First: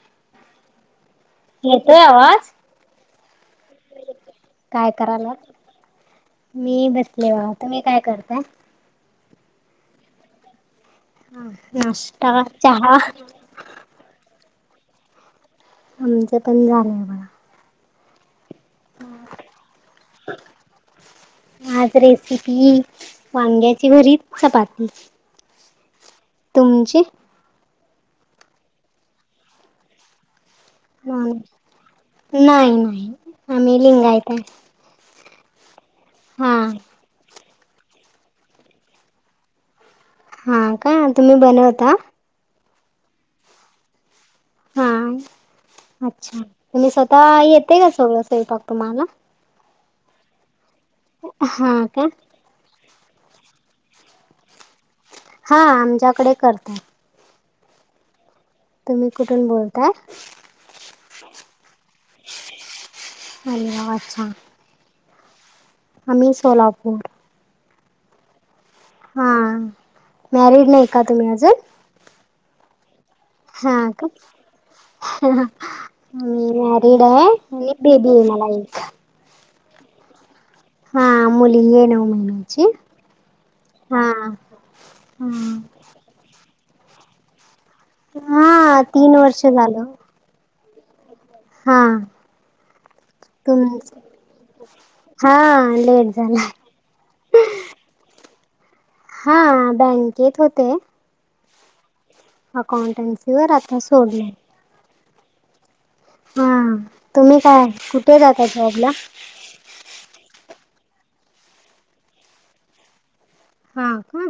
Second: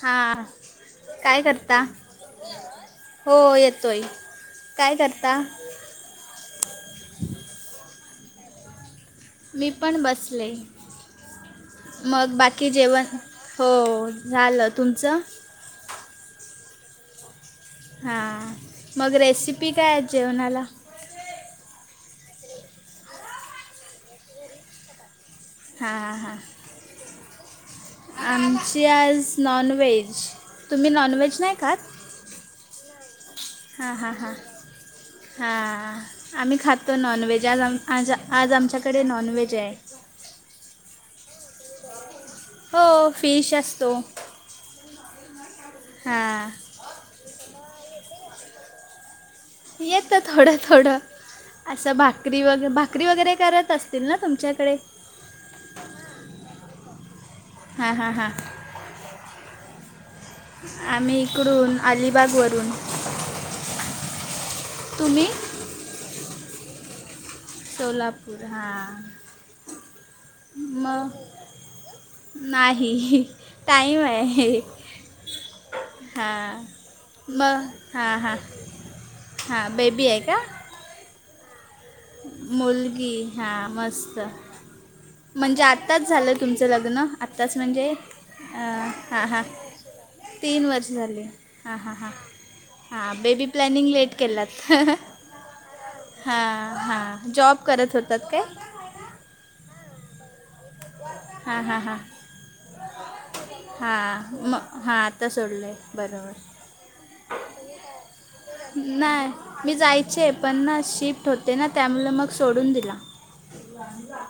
हा काय करता? येतोय आवाज हो येतोय, काय करता? मी बसले बघा, तुम्ही काय करताय? मी पण बसले मग नाश्ता बाकी चहा जेवण हो झालं. तुमचं? आमचं पण झालंय बघा. हां मग रेसिपी काय आहे जेवणाला? आज रेसिपी वांग्याची भरीच, चपाती. हा हा हा! तुमची? आमची आज नॉनव्हेज, तुम्ही नॉनव्हेज नाही खात? नाय नाही! आम्ही हा हा हा लिंगायत आहे हा हा आमही खाततो नॉन व्हेज ज्या आज आम आज आज आमच्याकडे नॉनव्हेज हाय. हां काय तुम्ही बनवता? हो फिश असतो. हा अच्छा हां तुमही स्वतः येते का सगळं स्वयंपाक तुम्हाला? येत थोडं थोडं हा असं का भा करी वगैे भाकरी वगैरे करत असतील ना तुमच्याकडे? हा आमच्याकडे करतात. हा हा हा! तुम्ही कुठून बोलताय आम्ही इकडून अलिबागवरून अलिबाग अच्छा! तुम्ही? आम्ही सोलापूर. सोलापूर हां हा मॅरिड नाही म का तुम्ही अजून? नाही. हा टाईम का? आहे मी हां मॅरिड हाय मग आणि हां बेबी हाय हां मला एका. हां बेबी आहे का हा अ मुमुली येन मुलगी हा मस्त हा. म्हणजे आ आत्ताच झालं तुमचं लग्न आत्ताच म्हणजे हा तीन हां वर्ष हां झालं. तीन वर्ष झाली हां हा हां हां हां बेबी प्लॅनिंग तुमच लेट केलात हा लेट झाला हा जॉब करत होतात का हा बँकेत होते हा हा हा अकाउंटन्सी वर आता सोडले म हात आ तरता सोडले हा तुम्ही काय कुठे जाता जॉबला नाही मी जायचे पण ना शिफ्ट होते ना त्यामुळे मग सोडून दिला हा का?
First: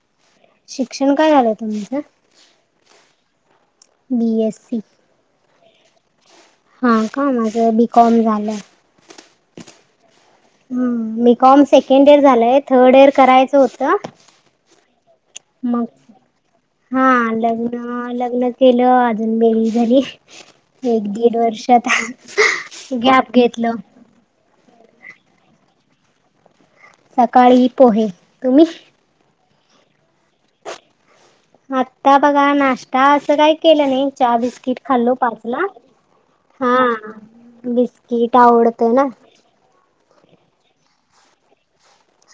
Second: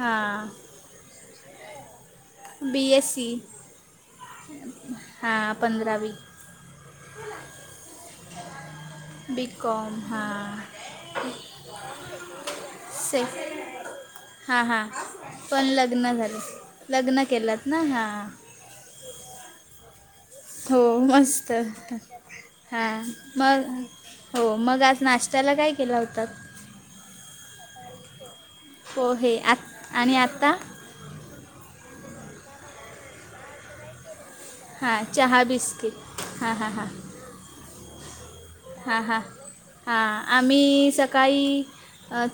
हा शिक्षण काय झालंय तुमचं B S C B S C. हां पंधरावी हा का माझं बीकॉम झालं बीकमहाा मी कॉम सेकंड इयर झालंय थर्ड इर से करायचं होतं हां हां पण मग लग्न झालं हा लग्न केलं लग्न ना हां लग्न केलं अजून बेरी झारी हो एक दीड मस्त वर्षात हां गॅप मग घेतलं हो मग आज नाशत्याला काय केला होता सकाळी पोहे तुम्ही हो हे आ आणि आता आता बघा नाश्ता असं काय केलं नाही चहा बिस्कट िट हां खाल्लो चहा पाचला बिस्किट हां हां हा हां बिस्किट आवड हां हां हां आम्ही सकाळी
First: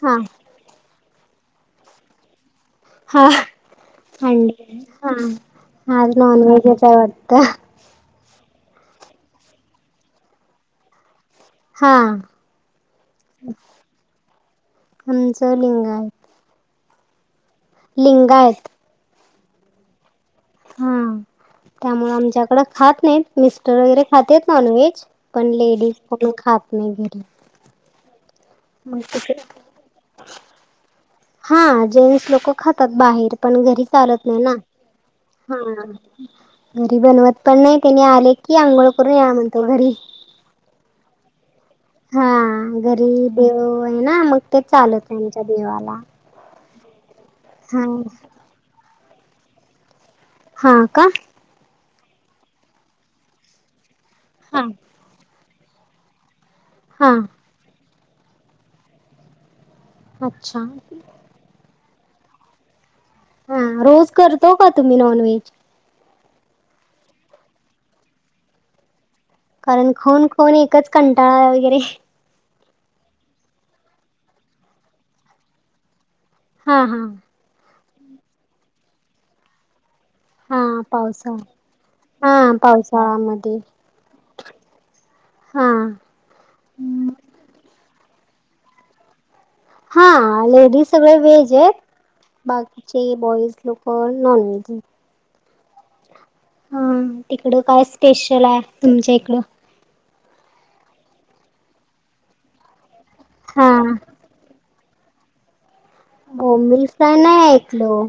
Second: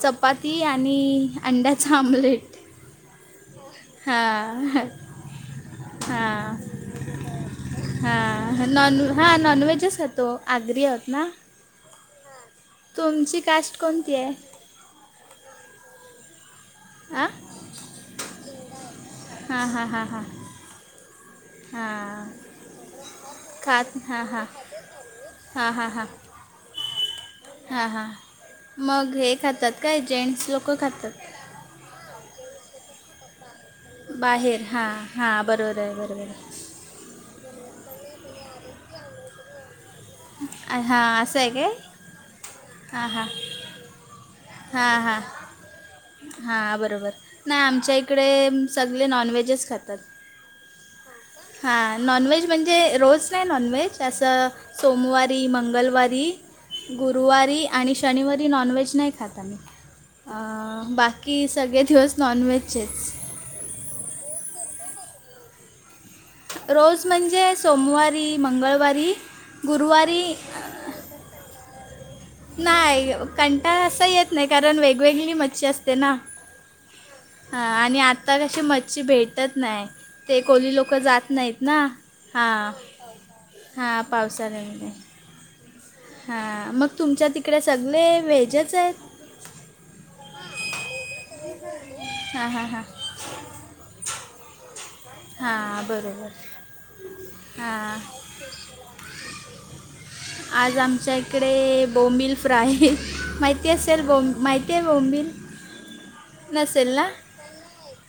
हा चपच ती आणि अंड्याचा आमलेट हा हा हां नाॉन वजे काय वात हा नॉन हा नॉन व्हेजच हो तो आग्री आहत ना हा तुमची कास्ट कोणती आहे हमच लिंगाय आ लिंगायत हा हा हा हा हा त्यामुळे आमच्याकडें खात नाहीत मिस्ट खात वगैरे हां हां खातेत नॉनव्हेज पण लेडीज पण खात नाही घरी हा हा मग हे खातात काय जेंट्स लोक खातात हा जेंट्स लोक खातात बाहेर पण घरी सारत नाही ना बाहेर हां हां हा बरोबर आहे बरोबर घरी बनवत पण नाही त्यांनी आले की आंघोळ करून या म्हणतो घरी हा असं आहे काय हा हां हां घरी देव आहे ना मग तेच हां चालूत आहे हां आमच्या देवाला हां बरोबर नाही हा आमच्या इकडे सगळे नॉनव्हेजच खातात हा का हा नॉनव्हेज म्हणजे रोज नाही नॉनव्हेज असं हा. सोमवार ते मंगवारी, हा गुरुवारी आणि शनिवारी नॉनव्हेज नाही खात आम्ही. अ अच्छा बाकी सगळे दिवस नॉन व्हेजचेच. हा रोज करतो का तुम्ही नॉन व्हेज. रोज म्हणजे सोमवारी, मंगळवारी कारण खाऊन गुरुवारी खाऊन एकच कंटाळा वगैरे नाही कंटाळा असा येत नाही. कारण वेगवेगळी मच्छी असते ना. हा हा हा आणि आता कशी मच्छी भेटत नाही. ते हा कोली लोकं जात पावसाळा नाहीत ना. हा हा पावसाळ्यामध्ये हा हा मग तुमच्या तिकडे सगळे व्हेजच आहेत. हा लेडीज सगळे व्हेज आहेत. हां हां हां बाकीचे बॉईज लोक नॉनवेज हा बरोबर. हा तिकड काय हां स्पेशल आहे. तुमच्या इकड. आज आमच्या इकडे बोंबिल फ्राय. माहिती हा असेल बोब माहिती ते बोंबील बोंबील नसेल ना फ्राय नाही ऐकल हो.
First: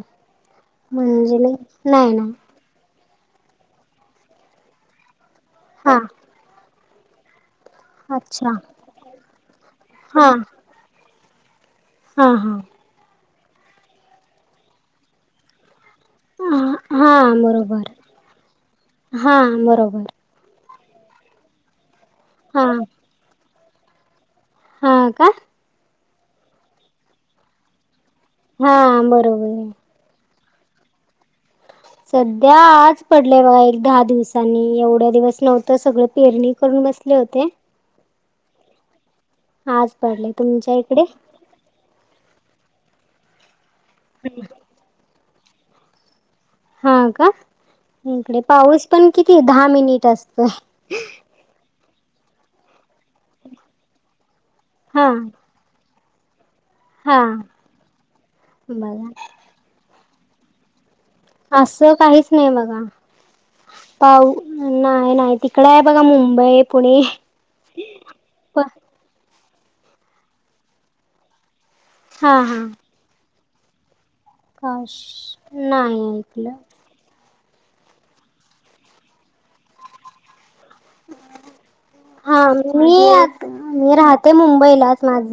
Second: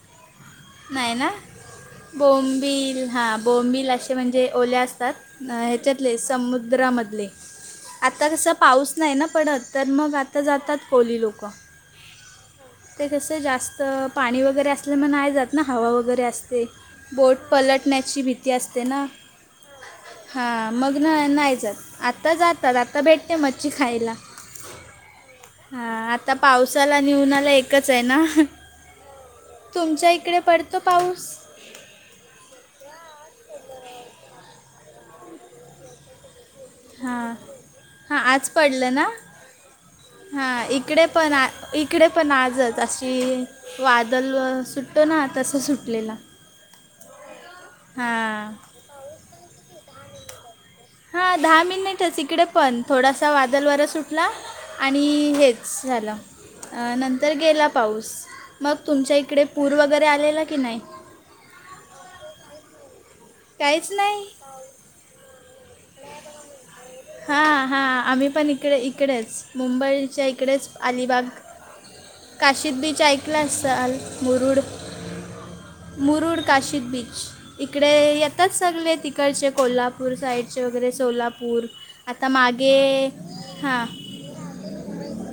म्हणजे नाही ना. बिल हा बोंबिल असे म्हणजे ओले असतात. हा ह्याच्यातले समुद्रामधले आता कस अच्छा पाऊस नाही ना पडत. तर मग हा आता जातात कोली लोक. हा हा ते कस जास्त पाणी वगैरे असले मग नाही जात ना. हवा वगैरे असते. हा बोट बरोबर पलटण्याची भीती असते ना. हा बरोबर हा मग ना नाही जात. आत्ता हा जातात आता भेटते मच्छी खायला. हा का हा आता पावसाला आणि उन्हाला एकच आहे ना. हा बरोबर आहे. तुमच्या इकडे पडतो पाऊस. सध्या आज पडलय बघा एक दहा दिवसांनी. एवढ्या दिवस नव्हत सगळ पेरणी करून हा बसले होते हा आज पडल ना. आज पडले हा तुमच्या इकडे पण आ इकडे पण आजच. अशी वादल व सुटतो ना तस सुटलेला. हा का, इकडे हां पाऊस पण किती दहा मिनिट असतोय. हा दहा मिनिटच इकडे पण. थोडासा वादल वारा सुटला आणि हा हेच झाल. हा नंतर गेला पाऊस मग बघा तुमच्या इकडे पूर वगैरे आलेला की नाही. अस काहीच नाही बघा. काहीच नाही पाऊ नाही नाही तिकडे आहे बघा. मुंबई पुणे हा हा आम्ही पण प इकडे इकडेच मुंबईच्या इकडेच अलिबाग हा हा काशीद बीच ऐकल असल. मुरुड काश नाही मुरुड ऐकलं काशिद बीच. इकडे येतात सगळे तिकडचे कोल्हापूर साईड हा मी मागे हां मी राहते मुंबईलाच. माझ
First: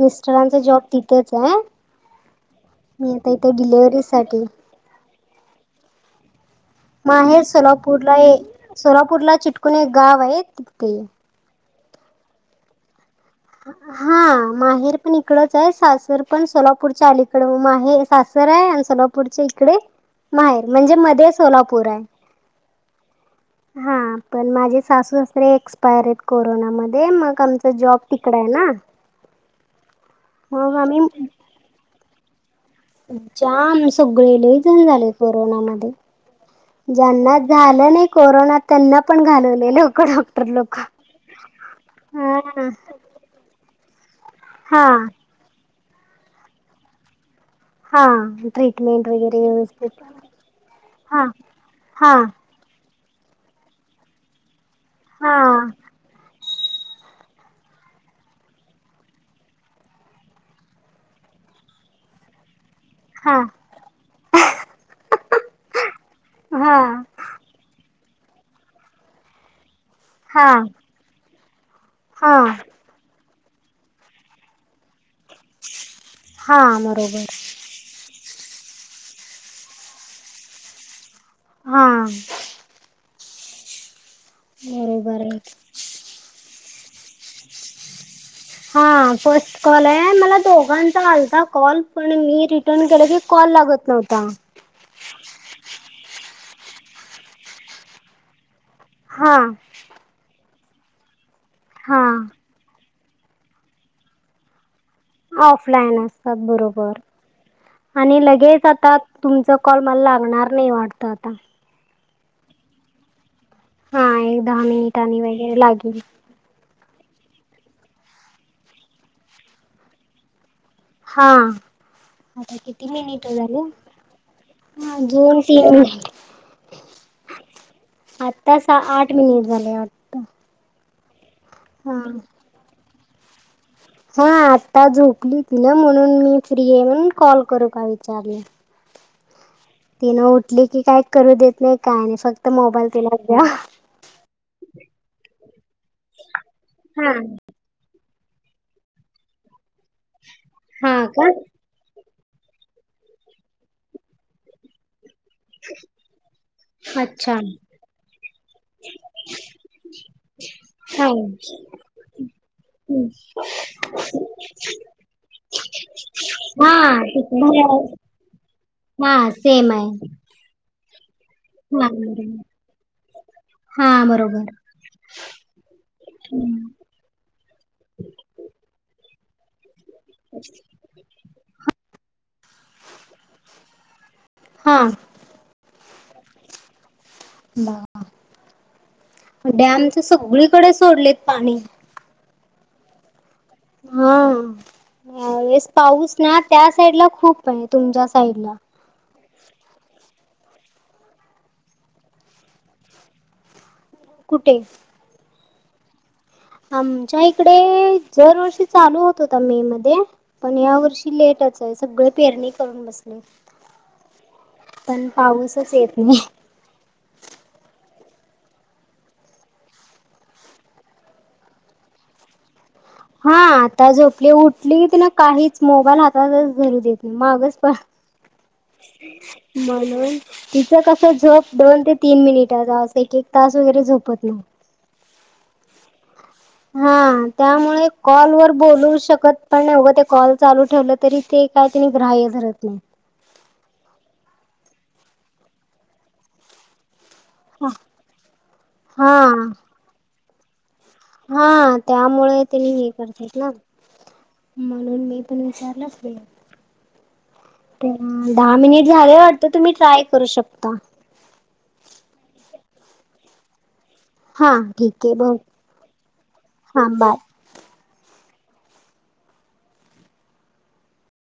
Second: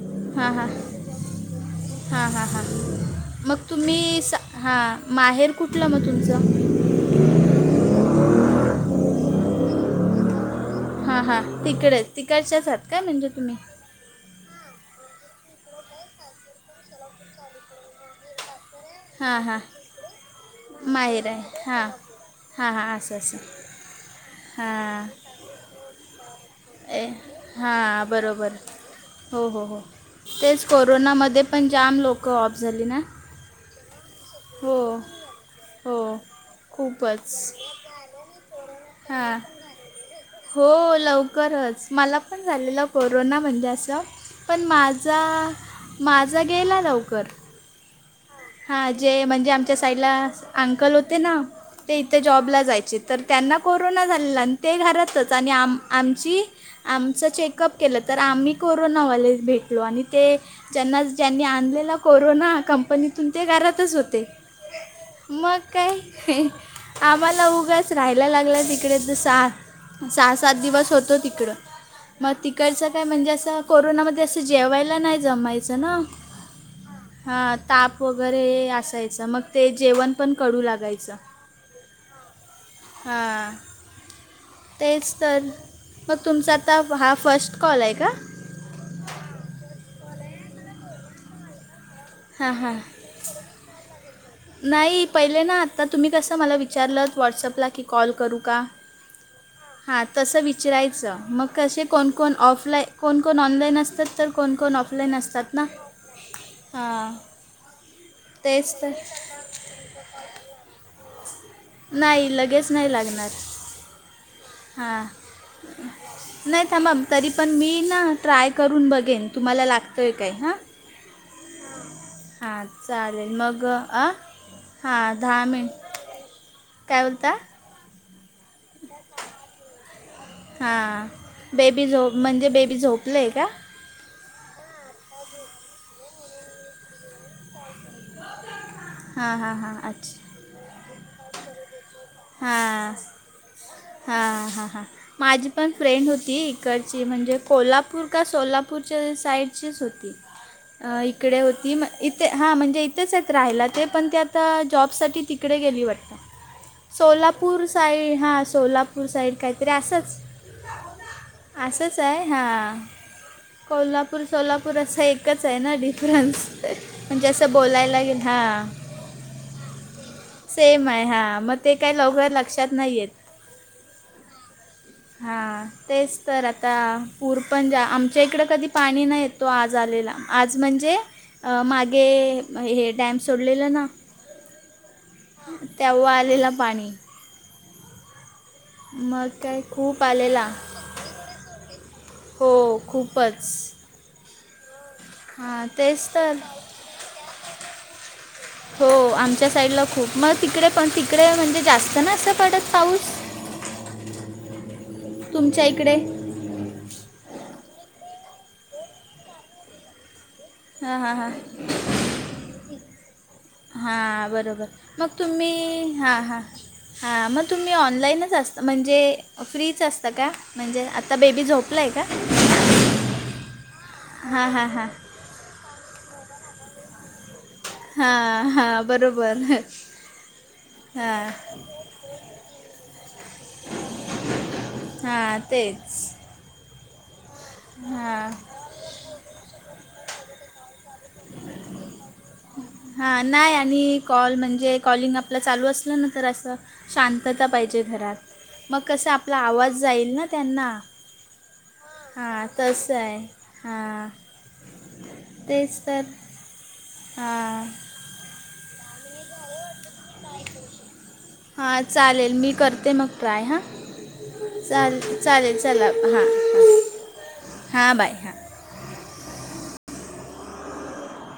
मिस्टरांचा जॉब तिथेच आहे. हा हा हा मी आता इथे मग तुम्ही सा डिलेवरीसाठी हा माहेर कुठल मग तुमच. माहेर सोलापूरला आहे. सोलापूरला चिटकून एक गाव आहे तीथे. हा तिकडे, तिकडच्याच आहात काय म्हणजे तुम्ही? हा माहेर पण इकडच आहे. सासर पण सोलापूरच्या अलीकड मग माहेर सासर आहे. आणि हां सोलापूरच्या हां इकडे माहेर. म्हणजे मध्ये सोलापूर आहे. हा हा अस अस हा पण माझे सासू सासरे एक्सपायर आहेत ए कोरोनामध्ये. मग आमचा जॉब हां तिकड आहे बरोबर ना. हो हो हो तेच मग आम्ही कोरोनामध्ये पण जाम लोक ऑफ झाली ना [unintelligible] जाम सगळे लजन हो झाले कोरोना मध्ये हो [unintelligible] ज्यांना खूपच झालं नाही कोरोना त्यांना पण हां घालवले लोक डॉक्टर हो लोक लवकरच मला पण हा झालेलं कोरोना म्हणजे असं पण हा माझा [unintelligible] माझा गेला लवकर हा हा ट्रीटमेंट जे वगैरे म्हणजे आमच्या व्यवस्थित साईडला अंकल होते हा ना ते हा इथे जॉबला जायचे [unintelligible] तर त्यांना कोरोना झालेला आणि ते घरातच हा आणि आम आमची [unintelligible] आमचं चेकअप केलं तर आम्ही कोरोनावाले भेटलो आणि ते [unintelligible] जना ज्यांनी आणलेला कोरोना कंपनीतून हा ते घरातच होते [unintelligible] मग काय हा आम्हाला उगाच राहायला लागला तिकडेच सा सहा सात हा दिवस होतो तिकड मग हा तिकड [unintelligible] काय म्हणजे असं कोरोनामध्ये असं जेवायला नाही जमायचं ना [unintelligible] हा बरोबर हा ताप वगैरे असायचं मग ते जेवण पण कडू लागायचं [unintelligible] हा हा तेच बरोबर आहे तर [unintelligible] मग तुमचा आता हा फर्स्ट कॉल आहे का हा फर्स्ट कॉल आहे आणि मला दोघांचा आलता कॉल [unintelligible] पण मी हां हां रिटर्न केलं की कॉल लागत नव्हता नाही पहिले ना आता तुम्ही कसं मला विचारलं व्हॉट्सअपला की कॉल करू का [unintelligible] हा हा तसं विचरायचं मग कसे हा कोण कोण ऑफलाई कोणकोण ऑनलाईन असतात तर कोणकोण ऑफलाईन असतात ना [unintelligible] त्याच बरोबर हां आणि लगेच तेच तर आता तुमचा कॉल मला लागणार नाही वाटत आता [unintelligible] नाही लगेच नाही लागणार हा एक दहा हां मिनिटांनी वगैरे लागेल नाही थांबा तरी पण मी ना ट्राय करून बघेन तुम्हाला लागतंय काय हां [unintelligible] हा आता हां किती मिनिट चालेल झाले मग आ हा हां दोन दहा तीन मिनिट [unintelligible] काय बोलता आत्तासा आठ मिनिट झाले वाटत हां बेबी हा. झोप म्हणजे बेबी झोपलं आहे का [unintelligible] हा आत्ता झोपली ती ना म्हणून मी फ्री आहे म्हणून कॉल करू का विचारल [unintelligible] हा हा हा तिनं उठली की काय करू देत नाही काय नाही आणि फक्त मोबाईल तिला द्या [unintelligible] हा हा हा माझी पण फ्रेंड होती इकडची हा म्हणजे [unintelligible] कोल्हापूर का सोलापूरच्या साईडचीच होती हा का इकडे होती मग [unintelligible] इथे हां म्हणजे इथेच आहेत राहायला ते पण ते आता जॉबसाठी तिकडे गेली वाटतेात [unintelligible] अच्छा सोलापूर साईड हां सोलापूर साईड काहीतरी असंच हा [unintelligible] असंच आहे हा कोल्हापूर सोलापूर असा एकच आहे ना डिफरन्स ते [unintelligible] म्हणजे असं हा बोलायलागेल हा हा सेम आहे सेम आहे हां मग ते काही लवकर लक्षात नाही येत [unintelligible] हम्म बरोबर हां तेच तर आता पूर पण जा आमच्या इकडं कधी पाणी नाही येत तो आज आलेला आज म्हणजे [unintelligible] मागे हे ॅम सोडलेलं ना [unintelligible] हां तेव्हा आलेला पाणी मग काय डॅमचे खूप आलेला सगळीकडे सोडलेत पाणी हो खूपच हा हां वेळेस तेच पाऊस तर ना त्या साईड ला खूप आहे तुमच्या साईड ला हो आमच्या साईडला खूप मग तिकडे पण तिकडे म्हणजे जास्त नाही पडत पाऊस? कुठे? तुमच्या इकडे? आमच्या इकडे दरवर्षी चालू होत होता मे मध्ये पण या हां हां वर्षी हां लेटच आहे सगळे पेरणी करून बसले हां बरोबर पण मग तुम्ही पाऊसच येत हां नाही हां हा मग तुम्ही ऑनलाईनच असता म्हणजे फ्रीच असतां का? म्हणजे आता बेबी झोपलाय का? हा आता झोपली हां हां हां उठली ना काहीच मोबाईल हातातच धरू देत नाही मागच हा हा मण [unintelligible] तिचं कसं हां झोप दोन ते तीन मिनिटा जास एक एक तास वगैरे झोपत नाही. हा तेच हा त्यामुळे हां कॉल वर बोलू शकत पण नाही उगं ते कॉल चालू ठेवलं तरी ते काय तनी ग्राह्य धरत नाही. हा नाही आणि कॉल म्हणजे कॉलिंग आपलं चालू असलं ना तर असं शांतता पाहिजे घरात मग कसं आपला हा आवाज जाईल ना त्यांना हा त्यामुळे हां तेनी हे तसं आहे करतात ना हां म्हणून मी पण तेच विचारलं तर पुढे हां दहा मिनिट झाले वाटतं तुम्ही ट्राय करू शकता? हा चालेल मी करते मग ट्राय हा हा ठीक चाले आहे बघ चालेल चला हां ह हा बाय. हां बाय हा